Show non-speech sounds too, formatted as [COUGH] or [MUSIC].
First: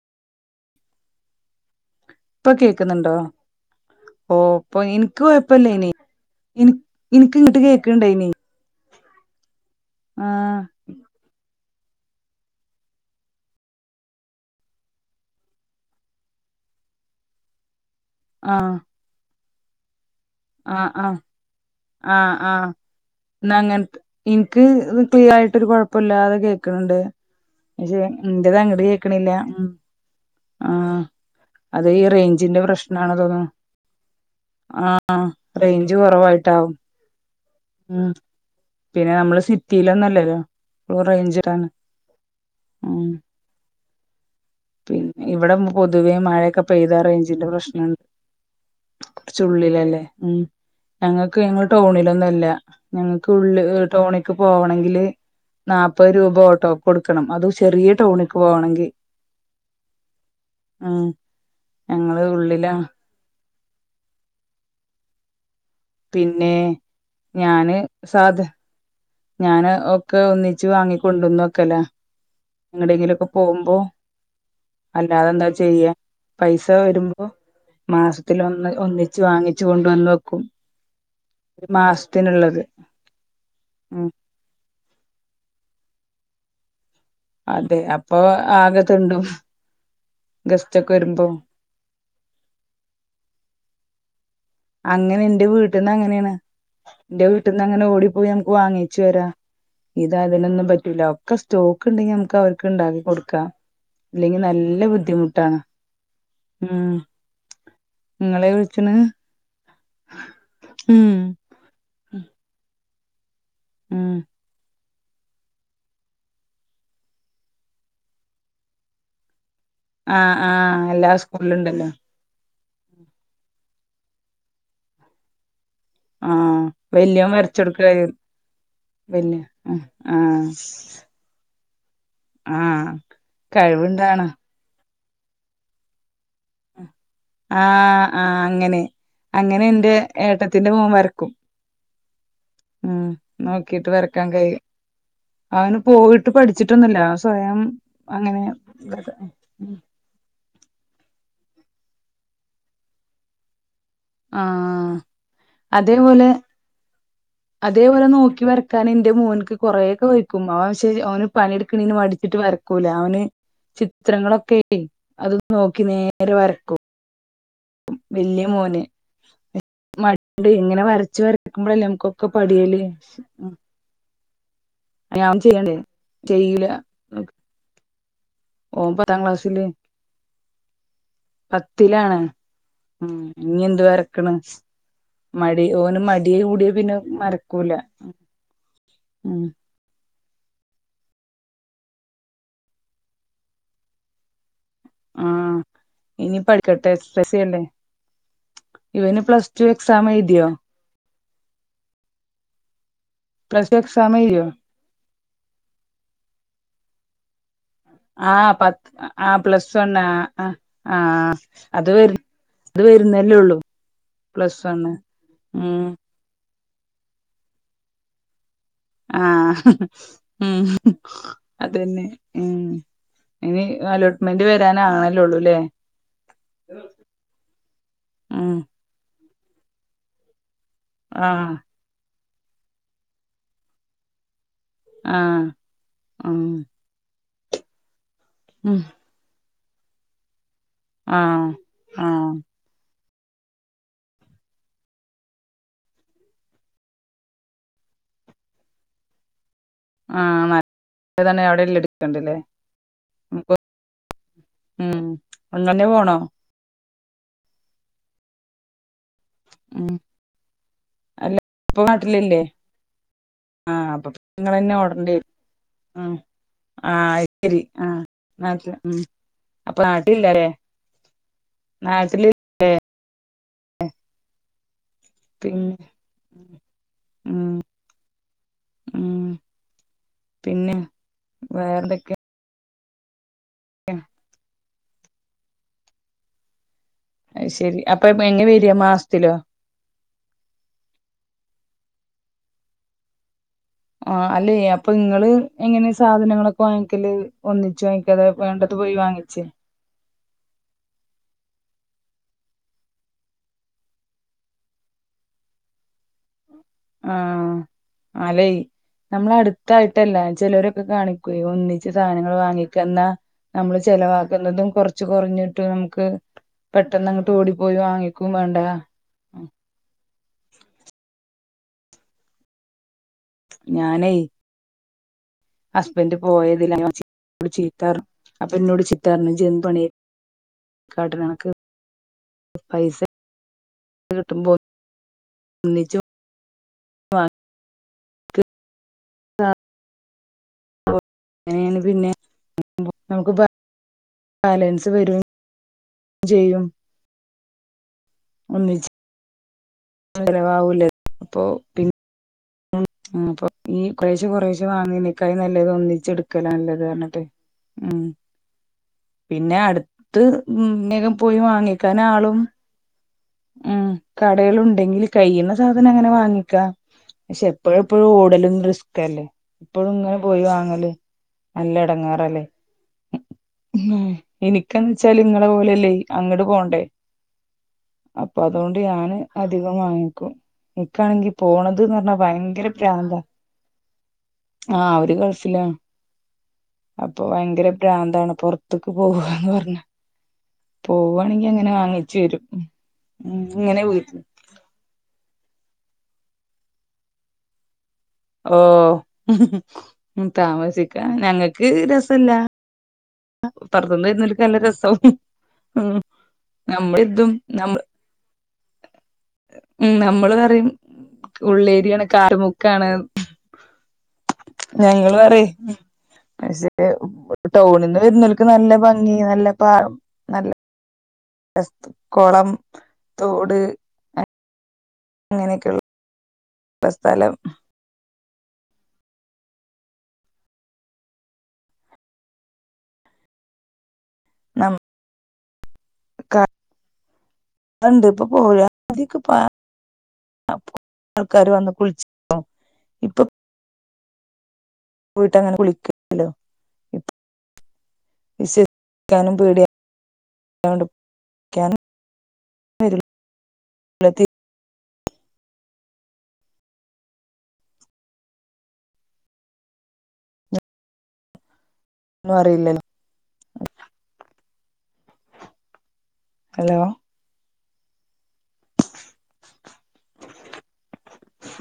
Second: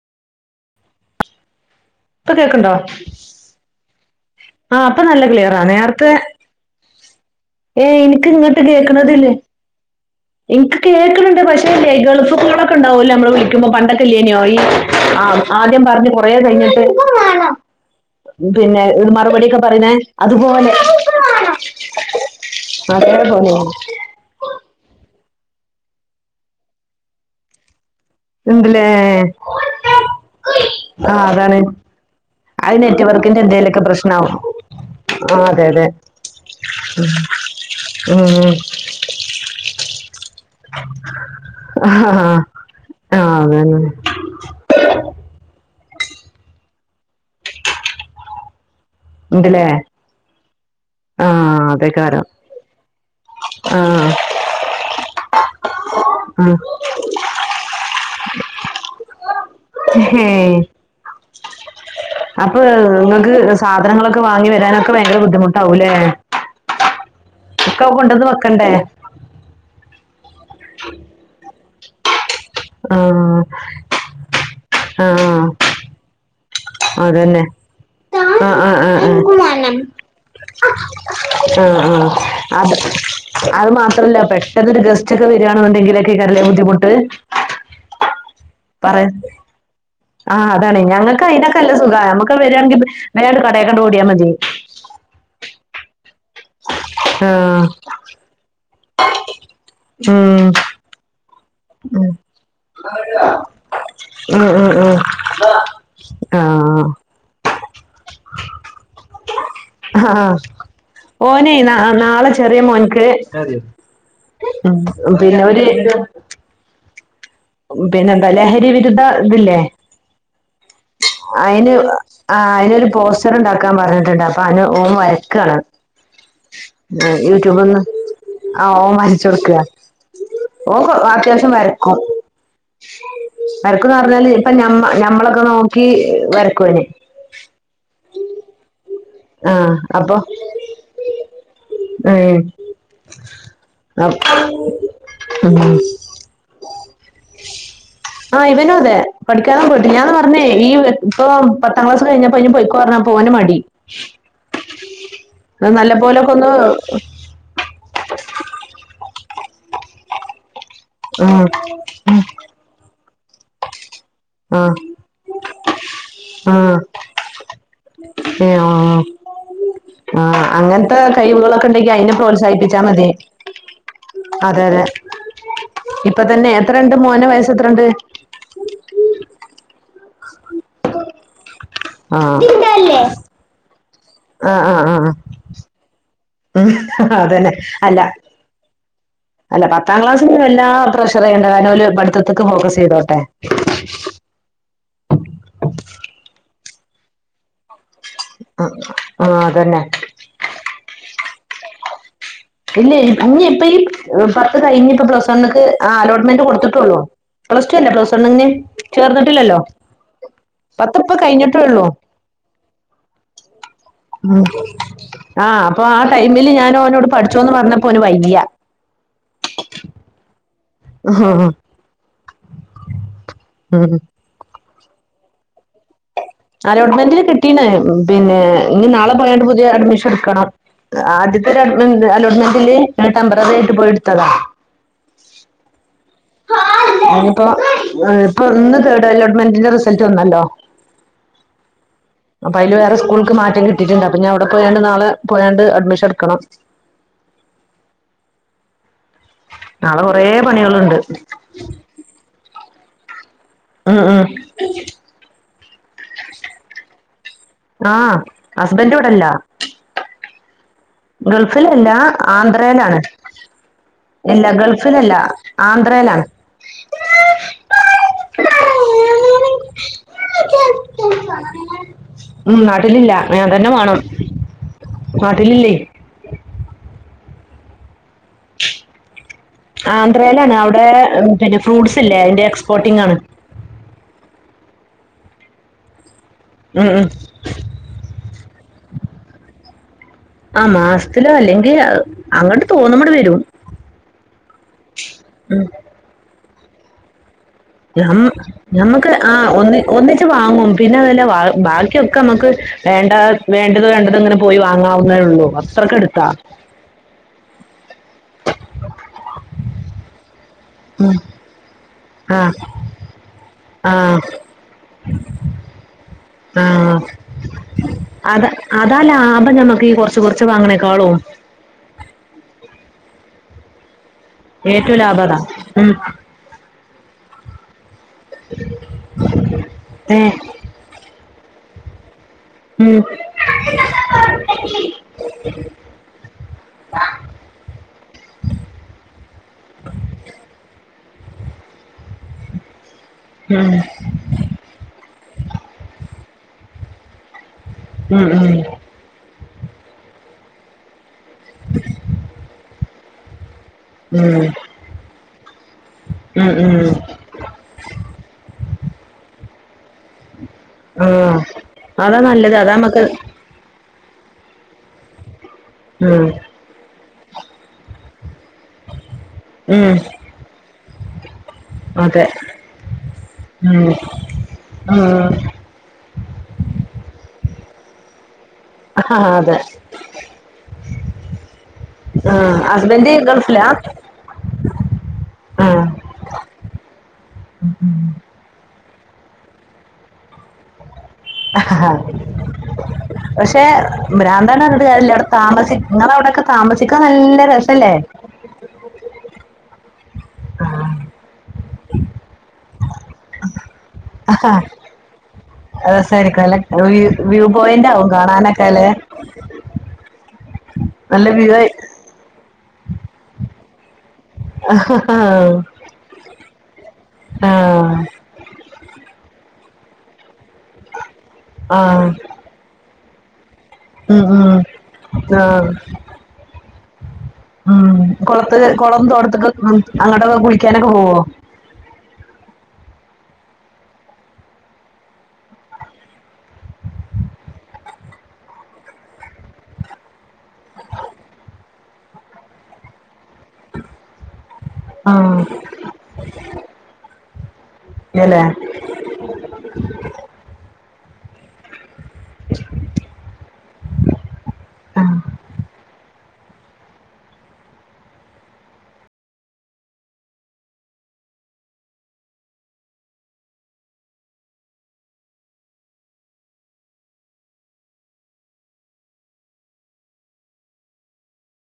ഇപ്പൊ കേക്കുന്നുണ്ടോ ആ ഓപ്പൊ അപ്പൊ എനിക്ക് നല്ല ക്ലിയറാ കൊഴപ്പല്ല ഇനി നേരത്തെ ഇനക്ക് ഇങ്ങിട്ട് ഏ എനിക്ക് കേക്കണ്ടായിനി എനക്ക് കേൾക്കണണ്ട് പക്ഷേ ല്ലേ ഗൾഫ് കോളൊക്കെണ്ടാവൂല്ലേ നമ്മള് വിളിക്കുമ്പോ പണ്ടക്കല്ലെനോ ആഹ് ആദ്യം പറഞ്ഞ് കൊറേ കഴിഞ്ഞ ആഹ് പിന്നെ ഒരു മറുപടിൊക്കെ പറയുന്നെ ആഹ് ആഹ് ആഹ് ആഹ് അതേപോലെ ന്നാ അങ്ങനെ ഇൻക് ഫുൾ ആയിട്ടൊരു കൊഴപ്പില്ലാതെ കേക്കണണ്ട് പക്ഷേ എന്റെത് അങ്ങട് ഉണ്ടല്ലേ കേക്കണില്ല മ് ആഹ് ആ അതാണ് അതെ ഈ റേഞ്ചിന്റെ അത് പ്രശ്നണോ നെറ്റ്വർക്കിന്റെ തോന്നുന്നു എന്തേലൊക്കെ പ്രശ്നാവും ആഹ് ആ അതെ അതെ റേഞ്ച് കുറവായിട്ടാവും ഉം പിന്നെ നമ്മള് സിറ്റിയിലോന്നല്ലല്ലോ ആഹ് ഉം ആതന്നെ പിന്നെ ഇവിടെ പൊതുവേ മഴയൊക്കെ പെയ്താ റേഞ്ചിന്റെ പ്രശ്നമുണ്ട് ഉണ്ടല്ലേ കുറച്ചുള്ളിലല്ലേ ഉം ആ ഞങ്ങൾക്ക് ഞങ്ങൾ അതേക്കാരം ടൗണിലൊന്നുല്ല ഞങ്ങക്ക് ഉള്ളില് ആഹ് ടൗണിലക്ക് പോകണമെങ്കില് നാല്പ്പത് രൂപ ആഹ് ഓട്ടോക്ക്‌ കൊടുക്കണം അത് ചെറിയ ടൗണക്ക് പോകണെങ്കിൽ ഏഹ് ഞങ്ങള് അപ്പൊ ഉള്ളിലാ ഇങ്ങക്ക് സാധങ്ങളൊക്കെ വാങ്ങി വരാനൊക്ക ഭയങ്കര ബുദ്ധിമു- പിന്നെ ഞാന് ഒക്കെ കൊണ്ടന്ന് സാധ- വെക്കണ്ടേ ഞാന് ഒക്കെ ഒന്നിച്ച് വാങ്ങിിക്കൊണ്ടുവന്നൊക്കല്ല നിങ്ങടെങ്കിലൊക്കെ ആഹ് പോകുമ്പോ ആഹ് അല്ലാതെന്താ ചെയ്യ പൈസ വരുമ്പോ അതന്നെ മാസത്തി ആഹ് ഒന്ന് ഒന്നിച്ച് വാങ്ങിച്ച കൊണ്ട വന്ന് വെക്കും ആ ഒരു മാസത്തിനുള്ളത് ആ അത് അത് ഉം മാത്രല്ല പെട്ടെന്ന്ൊരു ഗസ്റ്റ്ൊക്കെ വരി െങ്കിലൊക്കെ കേറല്ല ബദ്ധിമുട്ട് അതെ അപ്പൊ ആകത്തുണ്ടും ആഹ് അതാണ് ഞങ്ങക്ക് അതിനൊക്കെല്ല സഖം നമുക്ക് വരുണെങ്കിൽ വേണ്ട് കടൊക്കെ ഓടിയാൽ മതിേ അങ്ങനെ എന്റെ വീട്ടിൽ നിന്ന് അങ്ങനെയാണ് എന്റെ ആഹ് വീട്ടിൽന്ന് അങ്ങനെ ഓടിപ്പോയി നമുക്ക് വാങ്ങ വരാ ഇത ഉം അതിനൊന്നും പറ്റൂല ക്കെ സ്റ്റോക്ക് ഉണ്ടെങ്കി നമുക്ക് അവർക്ക് ഉണ്ടാക്കി കൊടുക്കാം അല്ലെങ്കി നല്ല ബുദ്ധിമുട്ടാണ് ആഹ ഉം നിങ്ങളെ വിളിച്ചണ് ആ ഉം ഓനെയ് നാളെ ചെറിയ മോൻക്ക് ഉം [UNINTELLIGIBLE] പിന്നെ ഒര് പിന്നെ ന്താ ലഹരി വിരുദ്ധ ഇതില്ലേ ആഹ് ആഹ് എല്ലാ സ്കൂളിലും അയിന് ഉണ്ടല്ലോ ആ അയ്ന് പോസ്റ്ററ് ഇണ്ടാക്കാൻ പറഞ്ഞിട്ടുണ്ട് അപ്പൊ അനു ഓൻ വരക്കാണ് ആഹ് ആ വല്യോൻ വരച്ച യൂട്യൂബ്ന്ന് കൊടുക്ക ആ ഓ വല്യ വരച്ചൊട്ക്കാ ആഹ് ഓൻ വ അത്യാവശ്യം വരക്കും ആഹ് കഴിവുണ്ടാണ് വരക്കുംന്നർഞ്ഞാല് ഇപ്പ ഞമ്മ ഞമ്മളൊക്കെ നോക്കി വരക്കും ഓന് ആ ആ അങ്ങനെ അങ്ങനെ ആഹ് എന്റെ അപ്പൊ ഏട്ടത്തിന്റെ മോൻ വരക്കും. ഉം ഉം നോക്കിട്ട് വരക്കാൻ കഴിയും. ഉം അവന് പോയിട്ട് പഠിച്ചിട്ടൊന്നുല്ല സ്വയം അങ്ങനെ ആഹ് ഇവനും അതെ വര പഠിക്കാനും പോയിട്ട് ഞാൻ പറഞ്ഞേ ഈ ഇപ്പൊ പത്താം ക്ലാസ് കഴിഞ്ഞപ്പ അയ്ന് പോയിക്കൊ പറഞ്ഞപ്പൊ ഓന് മടി. ആഹ് ന്നാ അതേപോലെ നല്ലമ്പോലൊക്കൊന്ന് അതേപോലെ നോക്കി വരക്കാൻ ഇന്റെ മോൻക്ക് കൊറേക്കെ വെയ്ക്കും അവൻ സ് ശരി ഓന് ആഹ് പണിയെടുക്കണീന്ന് മടിച്ചിട്ട് വരക്കൂല ഓന് ചിത്രങ്ങളൊക്കെ ആഹ് അത് നോക്കി നേരെ വരക്കും. വല്യ ഏ ആ മോന് ആ ആ മടിണ്ട് ഇങ്ങനെ അങ്ങൻത്തെ വരച്ച് കഴിവുകളൊക്കെ വരക്കുമ്പോഴല്ലേ ഉണ്ടെങ്കി അയിനെ നമുക്കൊക്കെ പ്രോത്സാഹിപ്പിച്ചാ പടിയല് മതി. അതെ അതെ ഞാൻ ചെയ്യണ്ടേ ഇപ്പ തന്നെ എത്രണ്ട് മോന വയസ്സ് എത്രണ്ട്. ഓം പത്താംക്ലാസ്സില് [INAUDIBLE] പത്തിലാണ് ആഹ് ഉം ഇനി എന്തു വരക്ക്ണ് ആഹ് ആഹ് ആഹ് മടി ഓന് മടിയെ ഉം കൂടിയ പിന്നെ അതന്നെ മരക്കൂല അല്ല അല്ല പത്താം ക്ലാസ് എല്ലാ പ്രഷറയ്യണ്ട കാരണം ഓല് പഠിത്തത്ത്ക്ക് ഫോക്കസ് ചെയ്തോട്ടെ ആ ഇനി പഠിക്കട്ടെ എസ് എസ് എൽ സി അല്ലെ ഇവന് ആഹ് പ്ലസ് ടു അതന്നെ എക്സാം എഴുതിയോ ഇല്ല ഇനി ഇഞ്ഞി ഇപ്പ പ്ലസ് ടു ഈ എക്സാം എഴുതിയോ പത്ത് കഴിഞ്ഞ ഇപ്പ പ്ലസ് വണ്ണ്ക്ക് ആ അലോട്ട്മെന്റ് കൊടുത്ത്ട്ടുള്ളൂ ആഹ് പത്ത് ആഹ് പ്ലസ് വണ്ണ് പത്തിപ്പ ആഹ് കഴിഞ്ഞിട്ടേ ഉള്ളൂ അത് വര അത് വരുന്നല്ലേള്ളൂ ഉം ആഹ് അപ്പൊ ആ ടൈമില് ഞാനോനോട് പഠിച്ചോന്ന് പറഞ്ഞപ്പോ ഓന് വയ്യ. ആ ഉം അതന്നെ ഉം ഇനി അലോട്ട്മെന്റ് വരാനാണല്ലോള്ളൂല്ലേ അലോട്ട്മെന്റിന് കിട്ടീണ് പിന്നെ ഉം ഇന്ന് നാളെ പോയണ്ട് പുതിയ അഡ്മിഷൻ ഇട്ക്കണം. ആ ആദ്യത്തെ അലോട്ട്മെന്റില് ടെംമ്പററി ആയിട്ട് പോയി ഇട് ത്തതാ ആ അപ്പോ ഇപ്പൊ ഉം ഇന്ന് തേർഡ് അലോട്ട്മെന്റിന്റെ റിസൾട്ട് വന്നല്ലോ. ആ ആ ക്ക് മാറ്റം കിട്ടിട്ടുണ്ട് അപ്പൊഞ്ഞി അവിടെ പോയാണ്ട് നാളെ പോയാണ്ട് അഡ്മിഷൻ ഇട്ക്കണം. നാളെ ആ കൊറേ പണികളുണ്ട് നല്ല തന്നെ എവിടെല്ലും എടുക്കണ്ടിയാലെ ഉം പോ ഉം ഉം അന്നെന്നെ പോണോ ആ ഹസ്ബന്റ് വടല്ല. ഉം അല്ല ഇപ്പൊ ഗൾഫിലല്ല നാട്ടിലില്ലേ ആന്ധ്രയ്ലാണ് ആ അപ്പൊ എല്ല നിങ്ങളന്നെ ഗൾഫിലല്ല ആന്ധ്രെലാണ് ആ അത്ശരി ആ നാട്ടില് ഉം അപ്പൊ നാട്ടിലില്ലല്ലേ നാട്ടില്ല്ലെ ഉം നാട്ടിലില്ല ഞാൻ തന്നെ പോണം പിന്നെ ഉ ഉ ആന്ധ്രയിലാണ് അവിടെ പിന്നെ ഫ്രൂട്ട്സ് ഇല്ലേ അതിന്റെ എക്സ്പോർട്ടിംഗ ആണ് ഉം ഉം ഉം അ ശെരി അപ്പൊ എങ്ങെ വരിയാ മാസത്തിലോ ആ മാസത്തിലോ അല്ലെങ്കിൽ അങ്ങോട്ട് തോന്ന്പടെ വരും ആ അല്ലേ അപ്പൊ നിങ്ങള് എങ്ങനെ സാധനങ്ങളൊക്കെ വാങ്ങിക്കല് ഒന്നിച്ച് വാങ്ങിക്കോ അതോ വേണ്ടത് പോയി ഞമ്മുക്ക് ആ വാങ്ങിച്ചേ ഒന്ന ഒന്നിച്ച് വാങ്ങും പിന്നെ അല്ല ബാക്കി ഒക്കെ നമ്മുക്ക് വേണ്ട വേണ്ടത് വേണ്ടത് ഇങ്ങനെ പോയി വാങ്ങാവുന്നേ ഉള്ളൂ അത്രൊക്കെ എടുത്താ ആഹ അല നമ്മള അടുത്തായിട്ടല്ല ചിലരൊക്കെ കാണിക്കൂ ഒന്നിച്ച് സാധനങ്ങൾ ആ വാങ്ങിക്കന്ന നമ്മള് ആ ചെിലവാക്കുന്നതും കൊറച്ച് കുറഞ്ഞിട്ട് നമുക്ക് ആഹ പെട്ടെന്ന് അങ്ങട്ട് ഓടിപ്പോയി വാങ്ങിക്കും അത വേണ്ട അതല്ല ആപ്പം നമ്മക്ക് കുറച്ച് കുറച്ച് വാങ്ങണേക്കളോ ഞാനേ ഏറ്റവും ലാഭകം ഹസ്ബൻഡറ് പോയതില്ല ഞ ചീത്താ അപ്പൊ എന്നോട് ചിറ്ററിഞ്ഞ ചന്ന് പണിയ ഏ കാട്ടിനക്ക് ഉം കിട്ടുമ്പോ ഒന്നിച്ച് വാങ്ങിക്കോ പിന്നെ നമുക്ക് ബാലൻസ് വര ചെയ്യും ഉം ഉം അലവവൂലേ അപ്പൊ പി ഉ അപ്പൊ ഈ പ്രേശം ഉം കൊറെേശം വാങ്ങനക്കായി നല്ലത് ഒന്നിച്ച എടുക്കല ഉം ഉം നല്ലത് ഉം കഞ്ഞിട്ട് ഉം പിന്നെ അടുത്ത് ആ ഉന്നേകം പോയി വാങ്ങിക്കാന അതാ ആളും നല്ലത് അതാ നമുക്ക് ഉം കടകൾ ഉണ്ടെങ്കിൽ കഴ്യുന്ന സാധനം അങ്ങനെ ഉം വാങ്ങിക്കാം പക്ഷെ എപ്പോഴ എപ്പോഴും ഓടലും റിസ്ക്ല്ലേ ഇപ്പോഴും ഉം ഇങ്ങനെ പോയി വാങ്ങല് നല്ല അതെ ഇടങ്ങാറല്ലേ ഉം എനിക്കന്ന് വെച്ചാല് ഉം ഇങ്ങളെ പോലെല്ലേ അങ്ങോട്ട് പോണ്ടേ അപ്പൊ അതുകൊണ്ട് ആ ഞാന് അതെ അധികം വാങ്ങിക്കും എിക്കാണെങ്കി പോണത് ആഹ ഹസ്ബെന്ദി ഗൾഫ്ലാ ആ ഒരു ഗൾഫില അപ്പൊ ഭയങ്കര ബ്രാന്താണ് പൊറ അത്തക്ക് പോവന്ന് പറഞ്ഞ പോവാണെങ്കി അങ്ങനെ ആ വാങ്ങിച്ചു വരും ഉം പക്ഷെ ഇങ്ങനെ വീട്ടില് ഭ്രാന്തൻട്ട് കാര്യവിട താമസ നിങ്ങള അവിടെൊക്കെ താമസിക്കാൻ നല്ല രസല്ലേ ഓ ഉ താമസിക്ക ആഹ് ഞങ്ങൾക്ക് രസില്ല ആ പറത്തുന്നരുന്ന നല്ല രസവും രസായിരിക്കും അല്ല നമ്മ വ്യൂ ഇതും വ്യൂ നമ്മ പോയിന്റ് ആവും കാണാനൊക്കെ അല്ലേ ഉ നമ്മള് പറയും നല്ല വ്യൂ ആയി ഉള്ളേരിയാണ് കാാരമുക്കാണ് ആഹ് ഞങ്ങള് പറ പക്ഷേ ആഹ് ടൗണിൽന്ന് വരുന്നക്ക് നല്ല ഭംഗ നല്ല പ നല്ല കുളം തോട് ഉ ഉ ആ ഇ സ്ഥലം ഉം കുളത്ത് കുളം തോടത്തൊക്കെ അങ്ങോട്ടൊക്കെ കുളിക്കാനൊക്കെ പോവോ നമ്മ ണ്ട് ഇപ്പൊ പോരാ മതിക്ക പ ആൾക്കാര് വന്ന് കുളിച്ചോ ഇപ്പൊ ആഹ് പോയിട്ടങ്ങനെ വിളിക്കലിലല്ലോ. ഇല്ലല്ലേ വിശ്വസിക്കാനും പേടിയിയാ. [INAUDIBLE] [UNINTELLIGIBLE] ആഹ. ഒന്നും അറിയില്ലല്ലോ. ഹലോ.